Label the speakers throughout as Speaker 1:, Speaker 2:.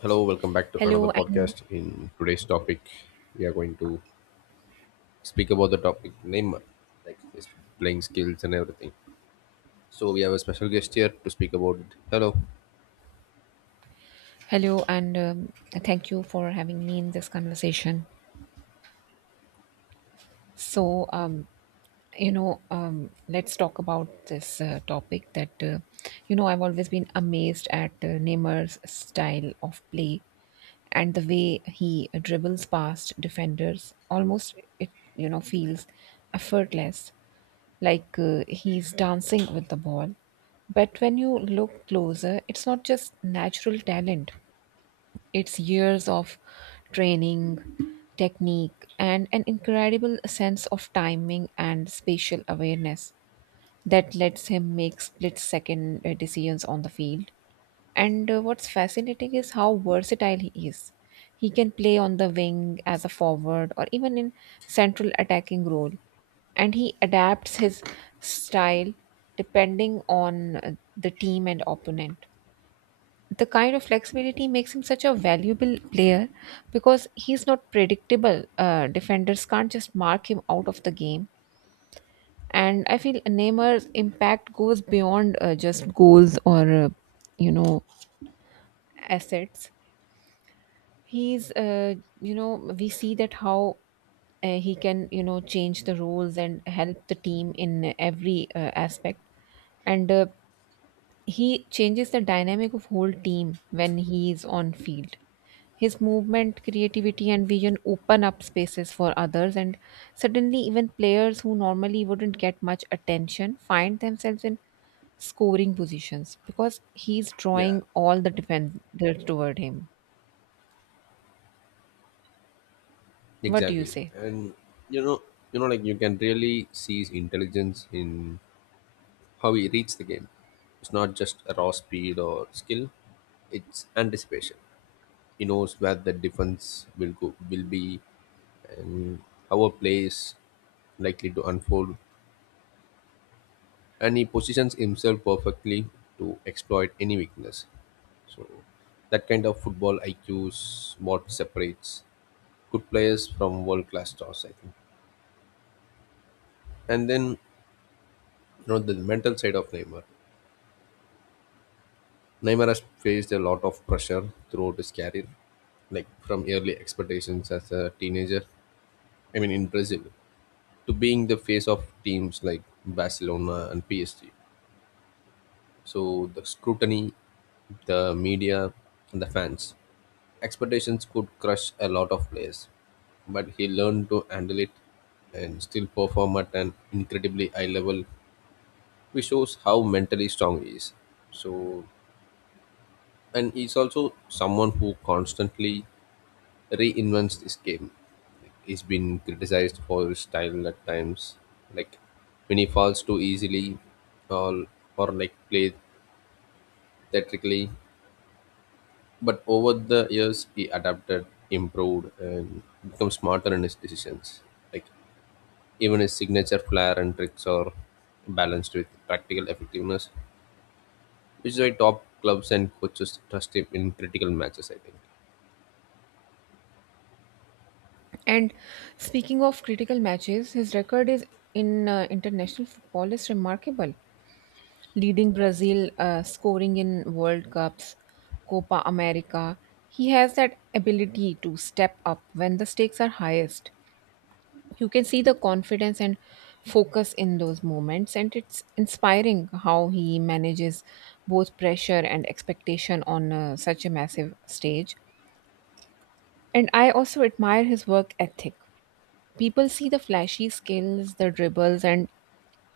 Speaker 1: Hello, welcome back to another
Speaker 2: Hello and
Speaker 1: podcast. In today's topic, we are going to speak about the topic name, like his playing skills and everything. So we have a special guest here to speak about it. Hello.
Speaker 2: hello and Thank you for having me in this conversation. So, um, let's talk about this topic that I've always been amazed at Neymar's style of play and the way he dribbles past defenders. Almost, it feels effortless, like he's dancing with the ball. But when you look closer, it's not just natural talent. It's years of training, technique, and an incredible sense of timing and spatial awareness that lets him make split second decisions on the field. And what's fascinating is how versatile he is. He can play on the wing as a forward or even in central attacking role, and he adapts his style depending on the team and opponent. The kind of flexibility makes him such a valuable player because he's not predictable. Defenders can't just mark him out of the game. And I feel Neymar's impact goes beyond just goals or, you know, assets. He's, uh, we see that how he can, you know, change the roles and help the team in every aspect. And He changes the dynamic of whole team when he is on field. His movement, creativity and vision open up spaces for others, and suddenly even players who normally wouldn't get much attention find themselves in scoring positions because he's
Speaker 1: Yeah,
Speaker 2: drawing all the defenders toward him. What do you
Speaker 1: exactly.
Speaker 2: say?
Speaker 1: And you know, like you can really see his intelligence in how he reads the game. It's not just a raw speed or skill; it's anticipation. He knows where the defense will go, will be, and how a play is likely to unfold, and he positions himself perfectly to exploit any weakness. So that kind of football IQ is what separates good players from world class stars, I think. And then the mental side of Neymar. Neymar has faced a lot of pressure throughout his career, like from early expectations as a teenager. I mean, in Brazil, to being the face of teams like Barcelona and PSG. So the scrutiny, the media, and the fans expectations could crush a lot of players, but he learned to handle it and still perform at an incredibly high level, which shows how mentally strong he is. So, and he's also someone who constantly reinvents this game. He's been criticized for his style at times, like when he falls too easily, or like play theatrically. But over the years, he adapted, improved, and become smarter in his decisions. Like even his signature flair and tricks are balanced with practical effectiveness, which is why top clubs and coaches trust him in critical matches, I think.
Speaker 2: And speaking of critical matches, his record is in international football is remarkable, leading Brazil, scoring in World Cups, Copa America. He has that ability to step up when the stakes are highest. You can see the confidence and focus in those moments, and it's inspiring how he manages both pressure and expectation on such a massive stage. And I also admire his work ethic. People see the flashy skills, the dribbles, and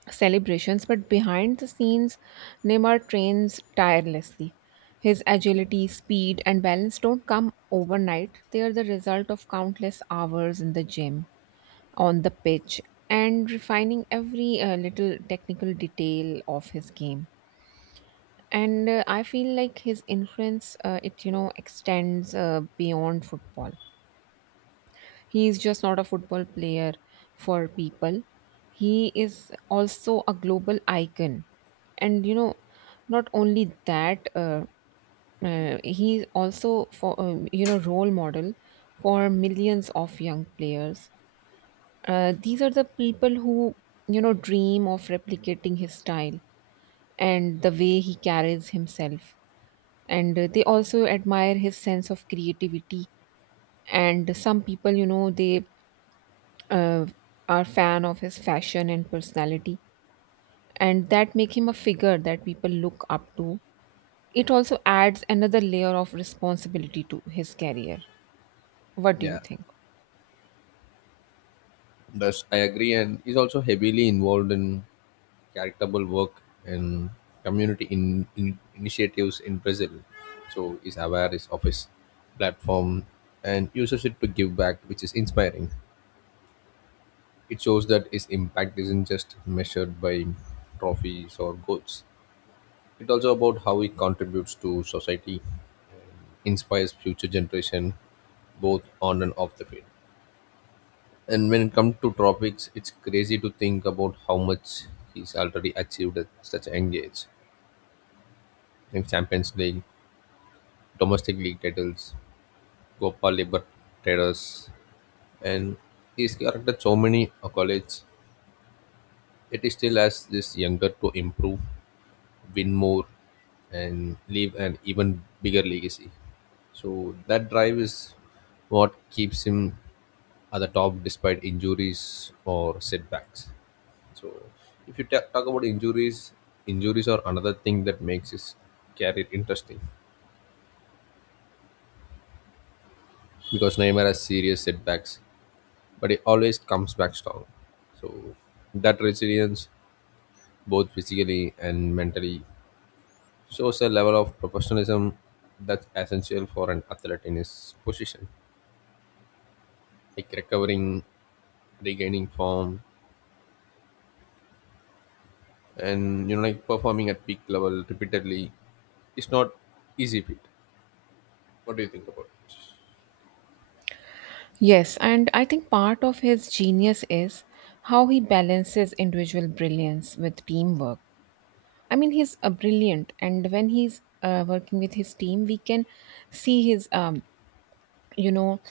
Speaker 2: celebrations, but behind the scenes, Neymar trains tirelessly. His agility, speed, and balance don't come overnight. They are the result of countless hours in the gym, on the pitch, and refining every little technical detail of his game. And I feel like his influence, extends beyond football. He is just not a football player for people. He is also a global icon. And you know, not only that, he is also for role model for millions of young players. These are the people who you know dream of replicating his style and the way he carries himself, and they also admire his sense of creativity. And some people you know they uh, are fan of his fashion and personality, and that make him a figure that people look up to. It also adds another layer of responsibility to his career. What do you
Speaker 1: Yeah.
Speaker 2: think?
Speaker 1: Thus, I agree, and he's also heavily involved in charitable work and community in, initiatives in Brazil. So he's aware is of his platform and uses it to give back, which is inspiring. It shows that his impact isn't just measured by trophies or goals, it also about how it contributes to society, inspires future generation, both on and off the field. And when it comes to tropics, it's crazy to think about how much he's already achieved at such a young age. In Champions League, domestic league titles, Copa Libertadores, and he's collected so many accolades. It is still has this younger to improve, win more, and leave an even bigger legacy. So that drive is what keeps him at the top despite injuries or setbacks. So if you talk about injuries, injuries are another thing that makes his career interesting because Neymar has serious setbacks, but he always comes back strong. So that resilience, both physically and mentally, shows a level of professionalism that's essential for an athlete in his position, like recovering, regaining form, and like performing at peak level repeatedly. It's not easy feat. What do you think about it?
Speaker 2: Yes, and I think part of his genius is how he balances individual brilliance with teamwork. I mean, he's a brilliant, and when he's working with his team, we can see his you know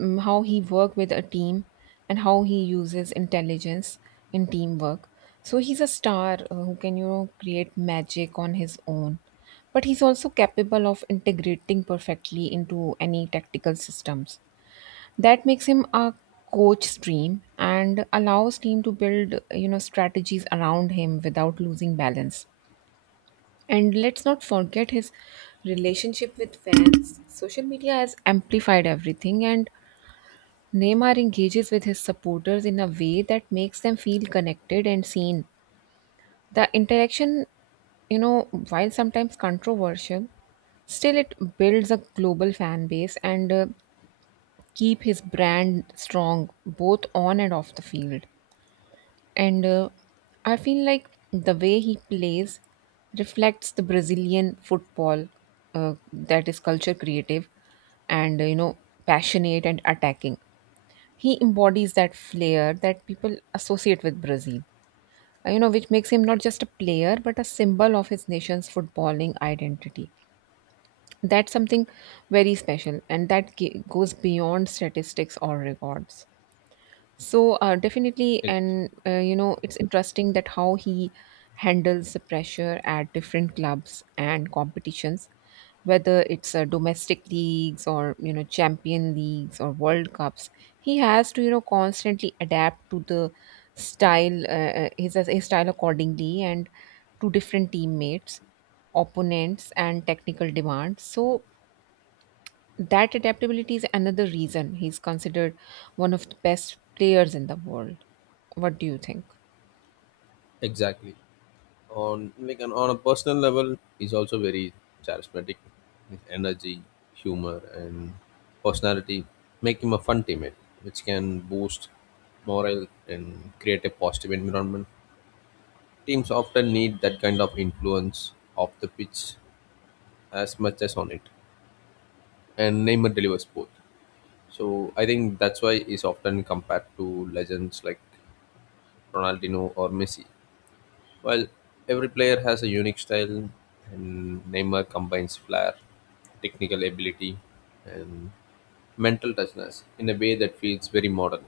Speaker 2: how he work with a team and how he uses intelligence in teamwork. So he's a star who can you know create magic on his own, but he's also capable of integrating perfectly into any tactical systems. That makes him a coach dream and allows team to build you know strategies around him without losing balance. And let's not forget his relationship with fans. Social media has amplified everything, and Neymar engages with his supporters in a way that makes them feel connected and seen. The interaction, you know, while sometimes controversial, still it builds a global fan base, and keep his brand strong both on and off the field. And I feel like the way he plays reflects the Brazilian football, that is culture, creative, and passionate and attacking. He embodies that flair that people associate with Brazil, you know, which makes him not just a player but a symbol of his nation's footballing identity. That's something very special, and that goes beyond statistics or records. So definitely.
Speaker 1: Ex-
Speaker 2: And you know, it's interesting that how he handles the pressure at different clubs and competitions, whether it's domestic leagues or you know champion leagues or World Cups. He has to you know constantly adapt to the style, his style accordingly, and to different teammates, opponents, and technical demands. So that adaptability is another reason he's considered one of the best players in the world. What do you think?
Speaker 1: Exactly. On a personal level, he's also very charismatic. His energy, humor, and personality make him a fun teammate, which can boost morale and create a positive environment. Teams often need that kind of influence off the pitch as much as on it, and Neymar delivers both. So I think that's why he's often compared to legends like Ronaldinho or Messi. While every player has a unique style, and Neymar combines flair, technical ability, and mental toughness in a way that feels very modern.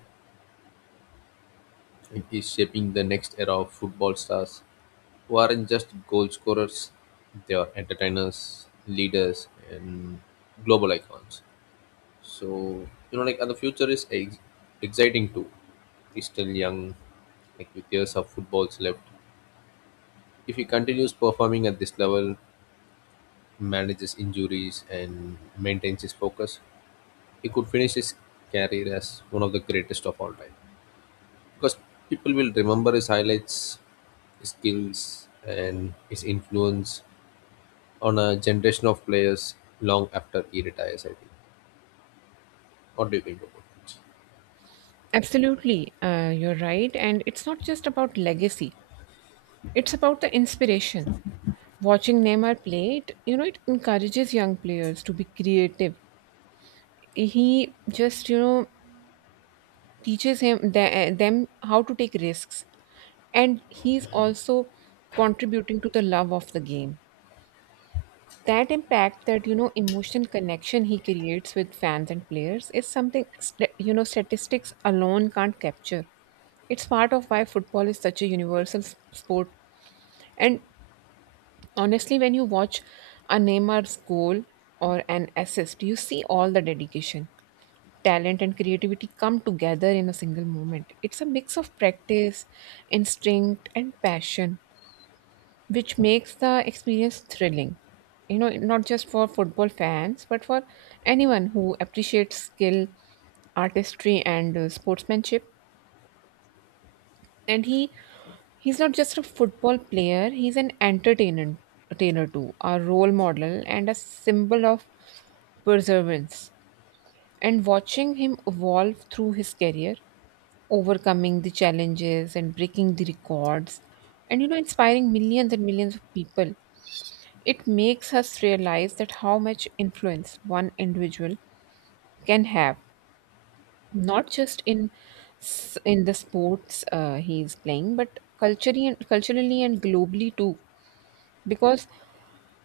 Speaker 1: It is shaping the next era of football stars who aren't just goal scorers, they are entertainers, leaders, and global icons. So, like, and the future is exciting too. He's still young, like, with years of footballs left. If he continues performing at this level, manages injuries, and maintains his focus, he could finish his career as one of the greatest of all time. Because people will remember his highlights, his skills, and his influence on a generation of players long after he retires, I think. What do you think about it?
Speaker 2: Absolutely, you're right. And it's not just about legacy, it's about the inspiration. Watching Neymar play, it encourages young players to be creative. He just, you know, teaches them how to take risks. And he's also contributing to the love of the game. That impact, that you know emotional connection he creates with fans and players, is something you know statistics alone can't capture. It's part of why football is such a universal sport. And honestly, when you watch a Neymar's goal or an assist, you see all the dedication, talent and creativity come together in a single moment. It's a mix of practice, instinct and passion, which makes the experience thrilling. You know, not just for football fans, but for anyone who appreciates skill, artistry, and sportsmanship. And he's not just a football player; he's an entertainer too, a role model, and a symbol of perseverance. And watching him evolve through his career, overcoming the challenges and breaking the records, and you know, inspiring millions and millions of people, it makes us realize that how much influence one individual can have, not just in the sports he is playing, but culturally and globally too. Because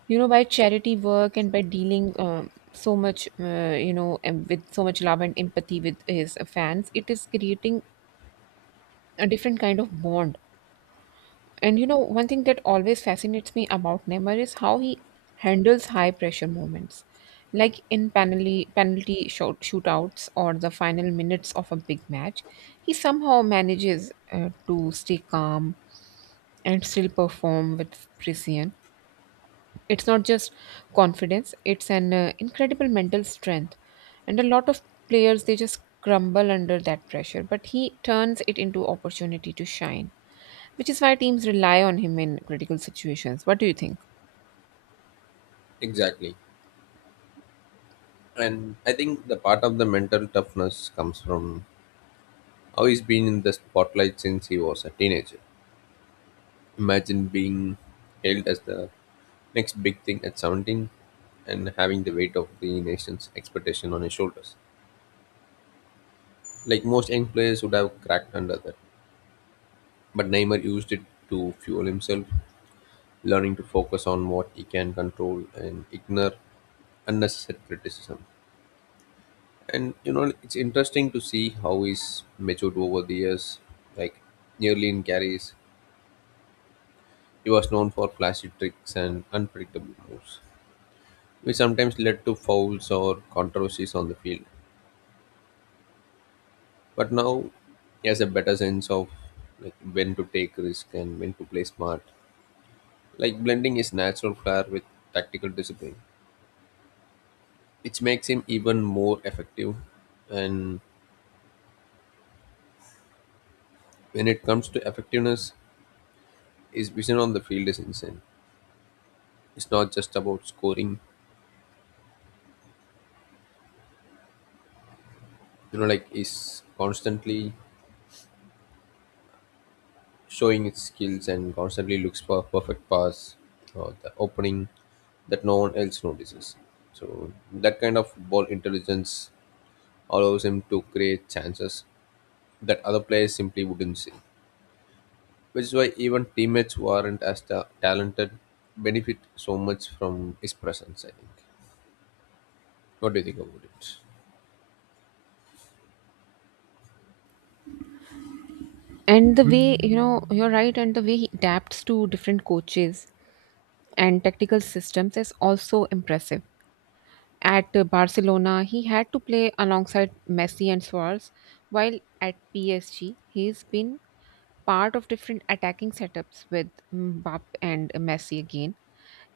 Speaker 2: you know, by charity work and by dealing so much, with so much love and empathy with his fans, it is creating a different kind of bond. And you know, one thing that always fascinates me about Neymar is how he handles high pressure moments, like in penalty shootouts or the final minutes of a big match. He somehow manages to stay calm and still perform with precision. It's not just confidence; it's an incredible mental strength. And a lot of players they just crumble under that pressure, but he turns it into opportunity to shine, which is why teams rely on him in critical situations. What do you think?
Speaker 1: Exactly. And I think the part of the mental toughness comes from how he's been in the spotlight since he was a teenager. Imagine being hailed as the next big thing at 17 and having the weight of the nation's expectation on his shoulders. Like most young players would have cracked under that. But Neymar used it to fuel himself, learning to focus on what he can control and ignore unnecessary criticism. And it's interesting to see how he's matured over the years. Like nearly in carries, he was known for flashy tricks and unpredictable moves, which sometimes led to fouls or controversies on the field. But now he has a better sense of like when to take risk and when to play smart, like blending his natural flair with tactical discipline, which makes him even more effective. And when it comes to effectiveness, his vision on the field is insane. It's not just about scoring, like is constantly showing his skills and constantly looks for a perfect pass or the opening that no one else notices. So that kind of ball intelligence allows him to create chances that other players simply wouldn't see, which is why even teammates who aren't as talented benefit so much from his presence, I think. What do you think about it?
Speaker 2: And the way, you know, you're right, and the way he adapts to different coaches and tactical systems is also impressive. At Barcelona, he had to play alongside Messi and Suarez, while at PSG, he's been part of different attacking setups with Mbappe and Messi again.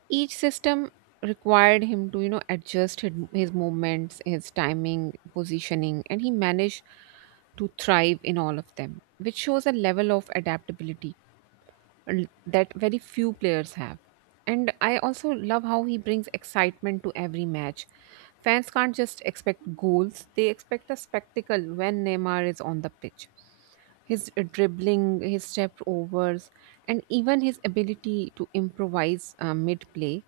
Speaker 2: Each system required him to you know adjust his movements, his timing, positioning, and he managed to thrive in all of them, which shows a level of adaptability that very few players have. And I also love how he brings excitement to every match. Fans can't just expect goals, they expect a spectacle when Neymar is on the pitch. His dribbling, his step overs, and even his ability to improvise mid play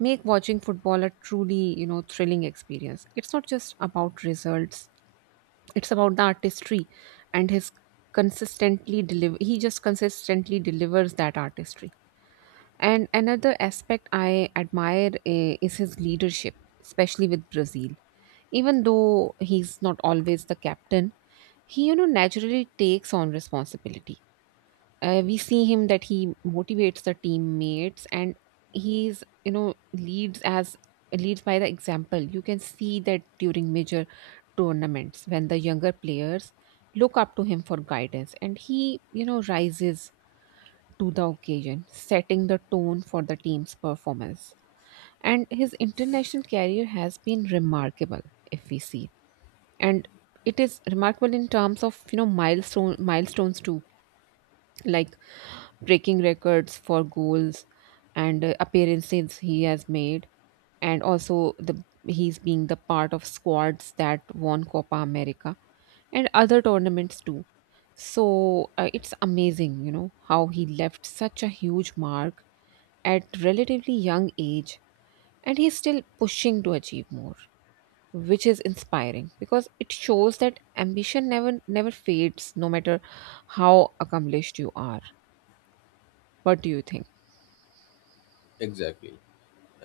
Speaker 2: make watching football a truly you know thrilling experience. It's not just about results, it's about the artistry, and his consistently deliver he just consistently delivers that artistry. And another aspect I admire, is his leadership, especially with Brazil. Even though he's not always the captain, he you know naturally takes on responsibility. We see him that he motivates the teammates, and he's you know leads by the example. You can see that during major tournaments when the younger players look up to him for guidance, and he you know rises to the occasion, setting the tone for the team's performance. And his international career has been remarkable if we see, and it is remarkable in terms of you know milestones too, like breaking records for goals and appearances he has made, and also the he's being the part of squads that won Copa America and other tournaments too. So it's amazing you know how he left such a huge mark at relatively young age, and he's still pushing to achieve more, which is inspiring because it shows that ambition never fades no matter how accomplished you are. What do you think?
Speaker 1: Exactly.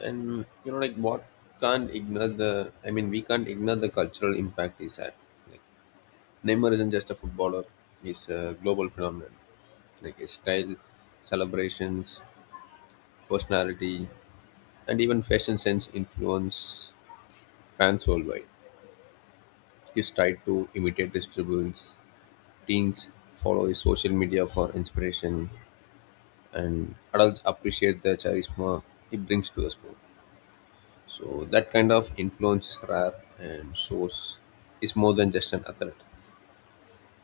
Speaker 1: And like what can't ignore the I mean, we can't ignore the cultural impact he's had. Like Neymar isn't just a footballer, he's a global phenomenon. Like his style, celebrations, personality, and even fashion sense influence fans worldwide. He's tried to imitate his dribbles, teens follow his social media for inspiration, and adults appreciate the charisma he brings to the sport. So that kind of influence is rare, and shows is more than just an athlete.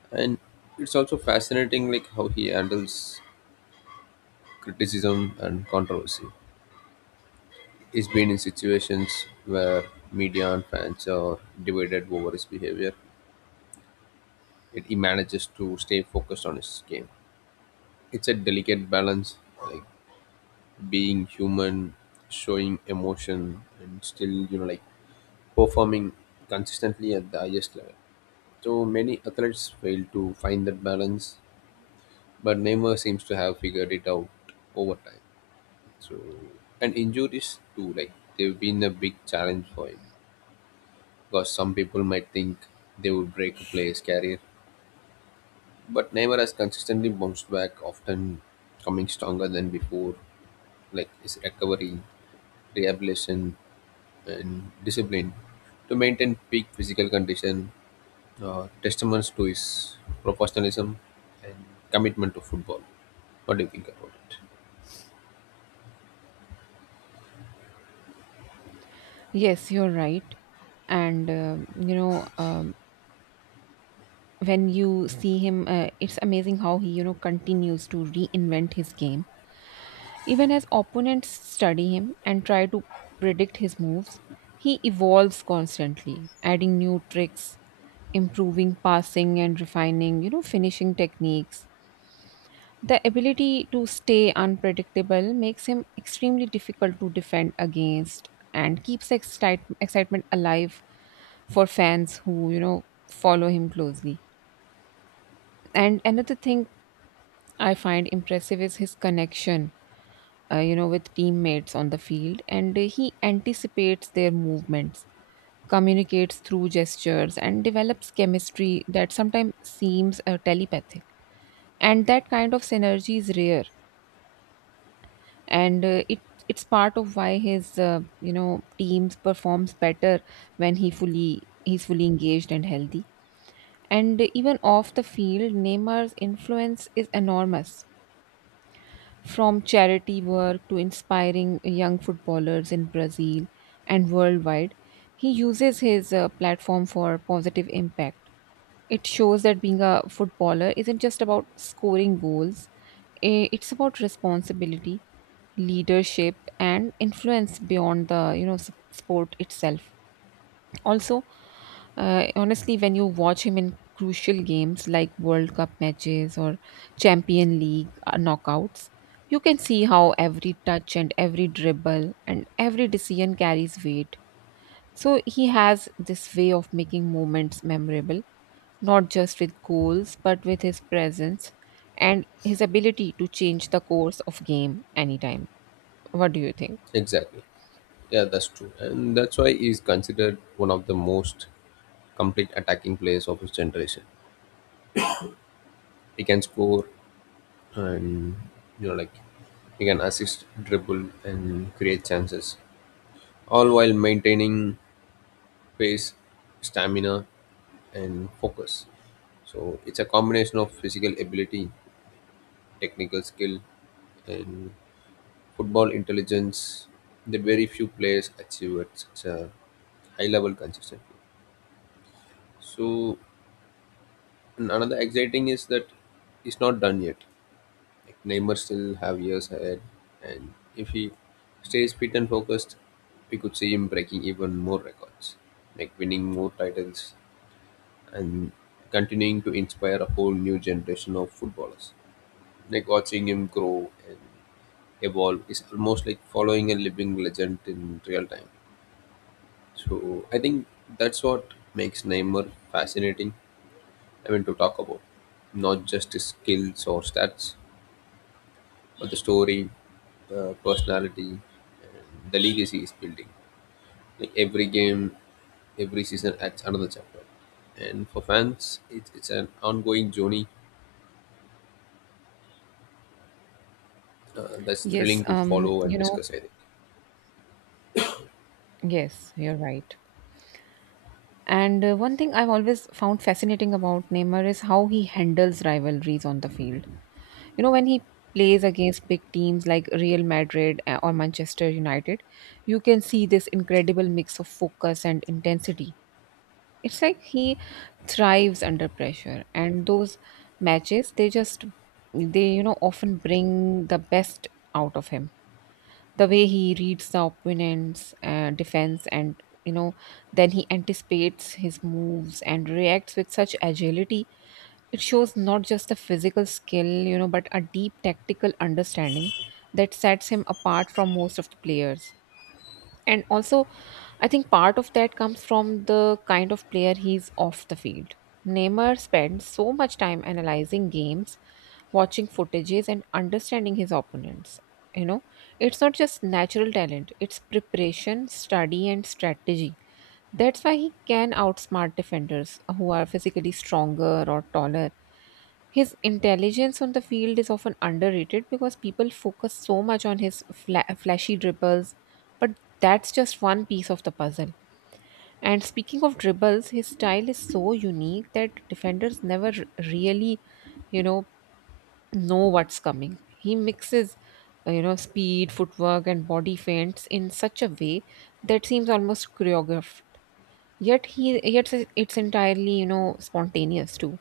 Speaker 1: And it's also fascinating, like how he handles criticism and controversy. He's been in situations where media and fans are divided over his behavior. Yet he manages to stay focused on his game. It's a delicate balance, like being human, showing emotion, and still, like performing consistently at the highest level. So many athletes fail to find that balance, but Neymar seems to have figured it out over time. So, and injuries too, like they've been a big challenge for him because some people might think they would break a player's career, but Neymar has consistently bounced back, often coming stronger than before. Like his recovery, rehabilitation, and discipline to maintain peak physical condition, testaments to his professionalism and commitment to football. What do you think about it?
Speaker 2: Yes, you're right. And when you see him, it's amazing how he, you know, continues to reinvent his game. Even as opponents study him and try to predict his moves, he evolves constantly, adding new tricks, improving passing and refining, you know, finishing techniques. The ability to stay unpredictable makes him extremely difficult to defend against and keeps excitement alive for fans who follow him closely. And another thing I find impressive is his connection with teammates on the field. And he anticipates their movements, communicates through gestures, and develops chemistry that sometimes seems telepathic. And that kind of synergy is rare. And it's part of why his teams performs better when he's fully engaged and healthy. And even off the field, Neymar's influence is enormous. From charity work to inspiring young footballers in Brazil and worldwide, he uses his platform for positive impact. It shows that being a footballer isn't just about scoring goals. It's about responsibility, leadership, and influence beyond the sport itself. Also, honestly, when you watch him in crucial games like World Cup matches or Champion League knockouts, you can see how every touch and every dribble and every decision carries weight. So he has this way of making moments memorable, not just with goals, but with his presence and his ability to change the course of game anytime. What do you think?
Speaker 1: Exactly. Yeah, that's true. And that's why he's considered one of the most complete attacking players of his generation. He can score, and, like, he can assist, dribble, and create chances, all while maintaining pace, stamina, and focus. So it's a combination of physical ability, technical skill, and football intelligence that very few players achieve at such a high level consistently. So, and another exciting is that it's not done yet. Like Neymar still have years ahead, and if he stays fit and focused, we could see him breaking even more records, like winning more titles and continuing to inspire a whole new generation of footballers. Like watching him grow and evolve is almost like following a living legend in real time. So I think that's what makes Neymar fascinating. I mean, to talk about not just his skills or stats, but the story, personality, and the legacy he's building. Like every game, every season adds another chapter. And for fans, it's an ongoing journey that's
Speaker 2: Yes,
Speaker 1: thrilling to follow and discuss, I think.
Speaker 2: yes, you're right. And one thing I've always found fascinating about Neymar is how he handles rivalries on the field. You know, when he plays against big teams like Real Madrid or Manchester United, you can see this incredible mix of focus and intensity. It's like he thrives under pressure, and those matches, they just, they, you know, often bring the best out of him. The way he reads the opponent's defense, and then he anticipates his moves and reacts with such agility, it shows not just the physical skill, but a deep tactical understanding that sets him apart from most of the players. And also, I think part of that comes from the kind of player he's off the field. Neymar spends so much time analyzing games, watching footages, and understanding his opponents. you know it's not just natural talent, it's preparation, study, and strategy. That's why he can outsmart defenders who are physically stronger or taller. His intelligence on the field is often underrated because people focus so much on his flashy dribbles, but that's just one piece of the puzzle. And speaking of dribbles, his style is so unique that defenders never really you know know what's coming. He mixes, speed, footwork, and body feints in such a way that seems almost choreographed. Yet it's entirely, spontaneous too.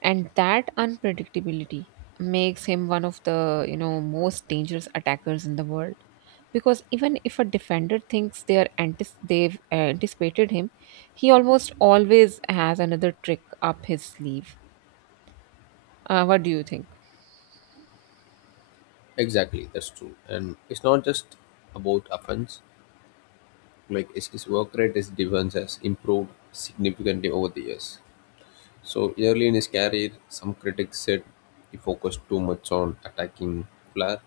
Speaker 2: And that unpredictability makes him one of the, most dangerous attackers in the world. Because even if a defender thinks they've anticipated him, he almost always has another trick up his sleeve. What do you think?
Speaker 1: Exactly, that's true. And it's not just about offense. Like his work rate, his defense has improved significantly over the years. So early in his career, some critics said he focused too much on attacking flair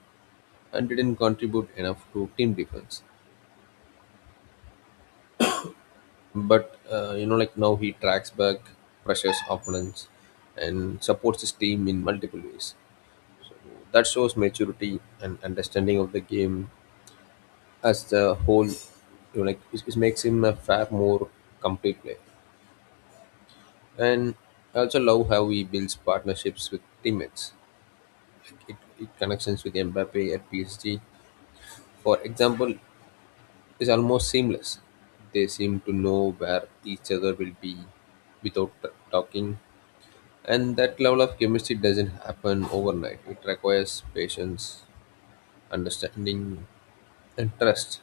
Speaker 1: and didn't contribute enough to team defense. But like now he tracks back, pressures opponents, and supports his team in multiple ways. That shows maturity and understanding of the game as the whole. Like it makes him a far more complete player. And I also love how he builds partnerships with teammates. Like it connections with Mbappe at PSG, for example, is almost seamless. They seem to know where each other will be without talking, and that level of chemistry doesn't happen overnight. It requires patience, understanding, and trust.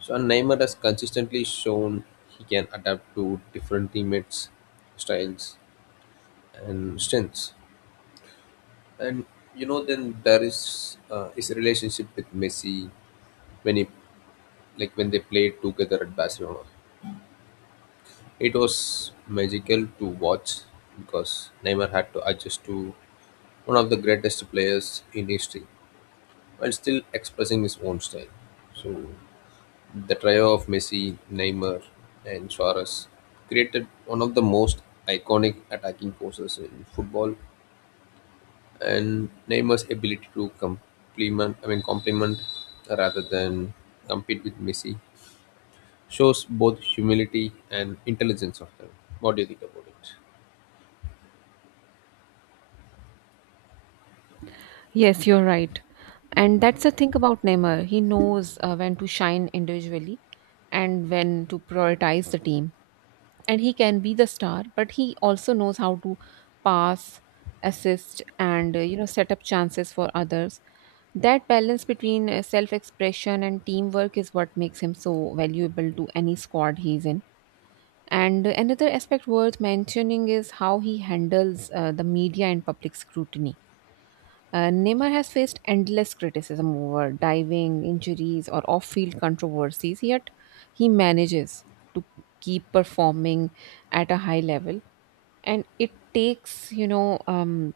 Speaker 1: So, Neymar has consistently shown he can adapt to different teammates' styles and strengths. And then there is his relationship with Messi, when he like when they played together at Barcelona. It was magical to watch because Neymar had to adjust to one of the greatest players in history while still expressing his own style. So, the trio of Messi, Neymar, and Suarez created one of the most iconic attacking forces in football, and Neymar's ability to complement, I mean, complement rather than compete with Messi shows both humility and intelligence of them. What do you think about it?
Speaker 2: Yes, you're right. And that's the thing about Neymar. He knows when to shine individually and when to prioritize the team. And he can be the star, but he also knows how to pass, assist, and set up chances for others. That balance between self-expression and teamwork is what makes him so valuable to any squad he's in. And another aspect worth mentioning is how he handles the media and public scrutiny. Neymar has faced endless criticism over diving, injuries, or off field controversies, yet he manages to keep performing at a high level. And it takes, you know, um,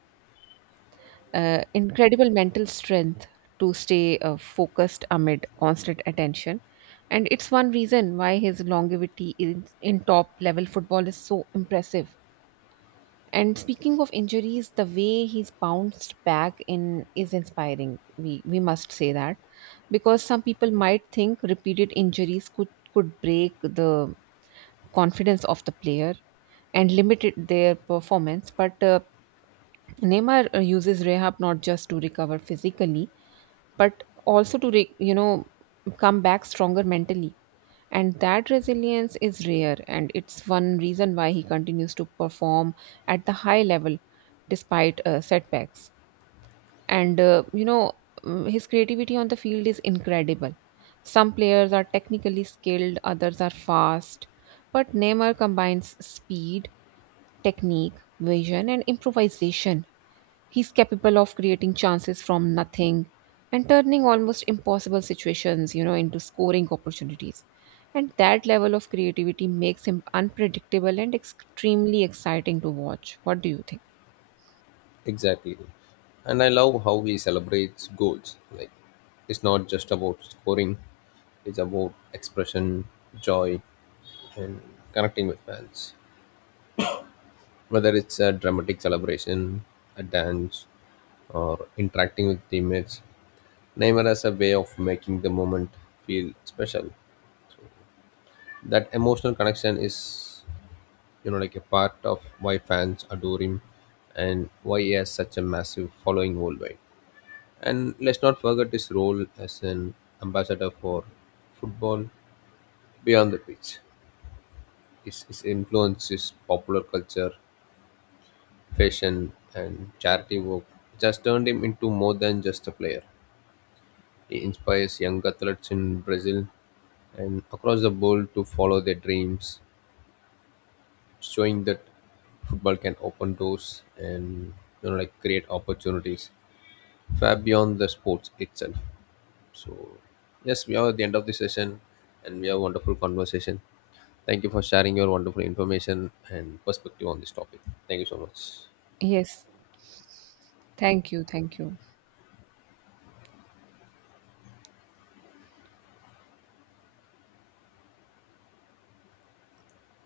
Speaker 2: uh, incredible mental strength to stay focused amid constant attention. And it's one reason why his longevity in top level football is so impressive. And speaking of injuries, the way he's bounced back in is inspiring. We must say that because some people might think repeated injuries could break the confidence of the player and limited their performance. But Neymar uses rehab not just to recover physically, but also to come back stronger mentally. And that resilience is rare, and it's one reason why he continues to perform at the high level despite setbacks. And his creativity on the field is incredible. Some players are technically skilled, others are fast, but Neymar combines speed, technique, vision, and improvisation. He's capable of creating chances from nothing and turning almost impossible situations, into scoring opportunities. And that level of creativity makes him unpredictable and extremely exciting to watch. What do you think?
Speaker 1: Exactly. And I love how he celebrates goals. Like, it's not just about scoring, it's about expression, joy, and connecting with fans. Whether it's a dramatic celebration, a dance, or interacting with teammates, Neymar has a way of making the moment feel special. That emotional connection is, like, a part of why fans adore him and why he has such a massive following worldwide. And let's not forget his role as an ambassador for football beyond the pitch. His influence is popular culture, fashion, and charity work, which has turned him into more than just a player. He inspires young athletes in Brazil and across the world to follow their dreams, showing that football can open doors and, like, create opportunities far beyond the sports itself. So, yes, we are at the end of the session and we have a wonderful conversation. Thank you for sharing your wonderful information and perspective on this topic. Thank you so much.
Speaker 2: Yes. Thank you. Thank you.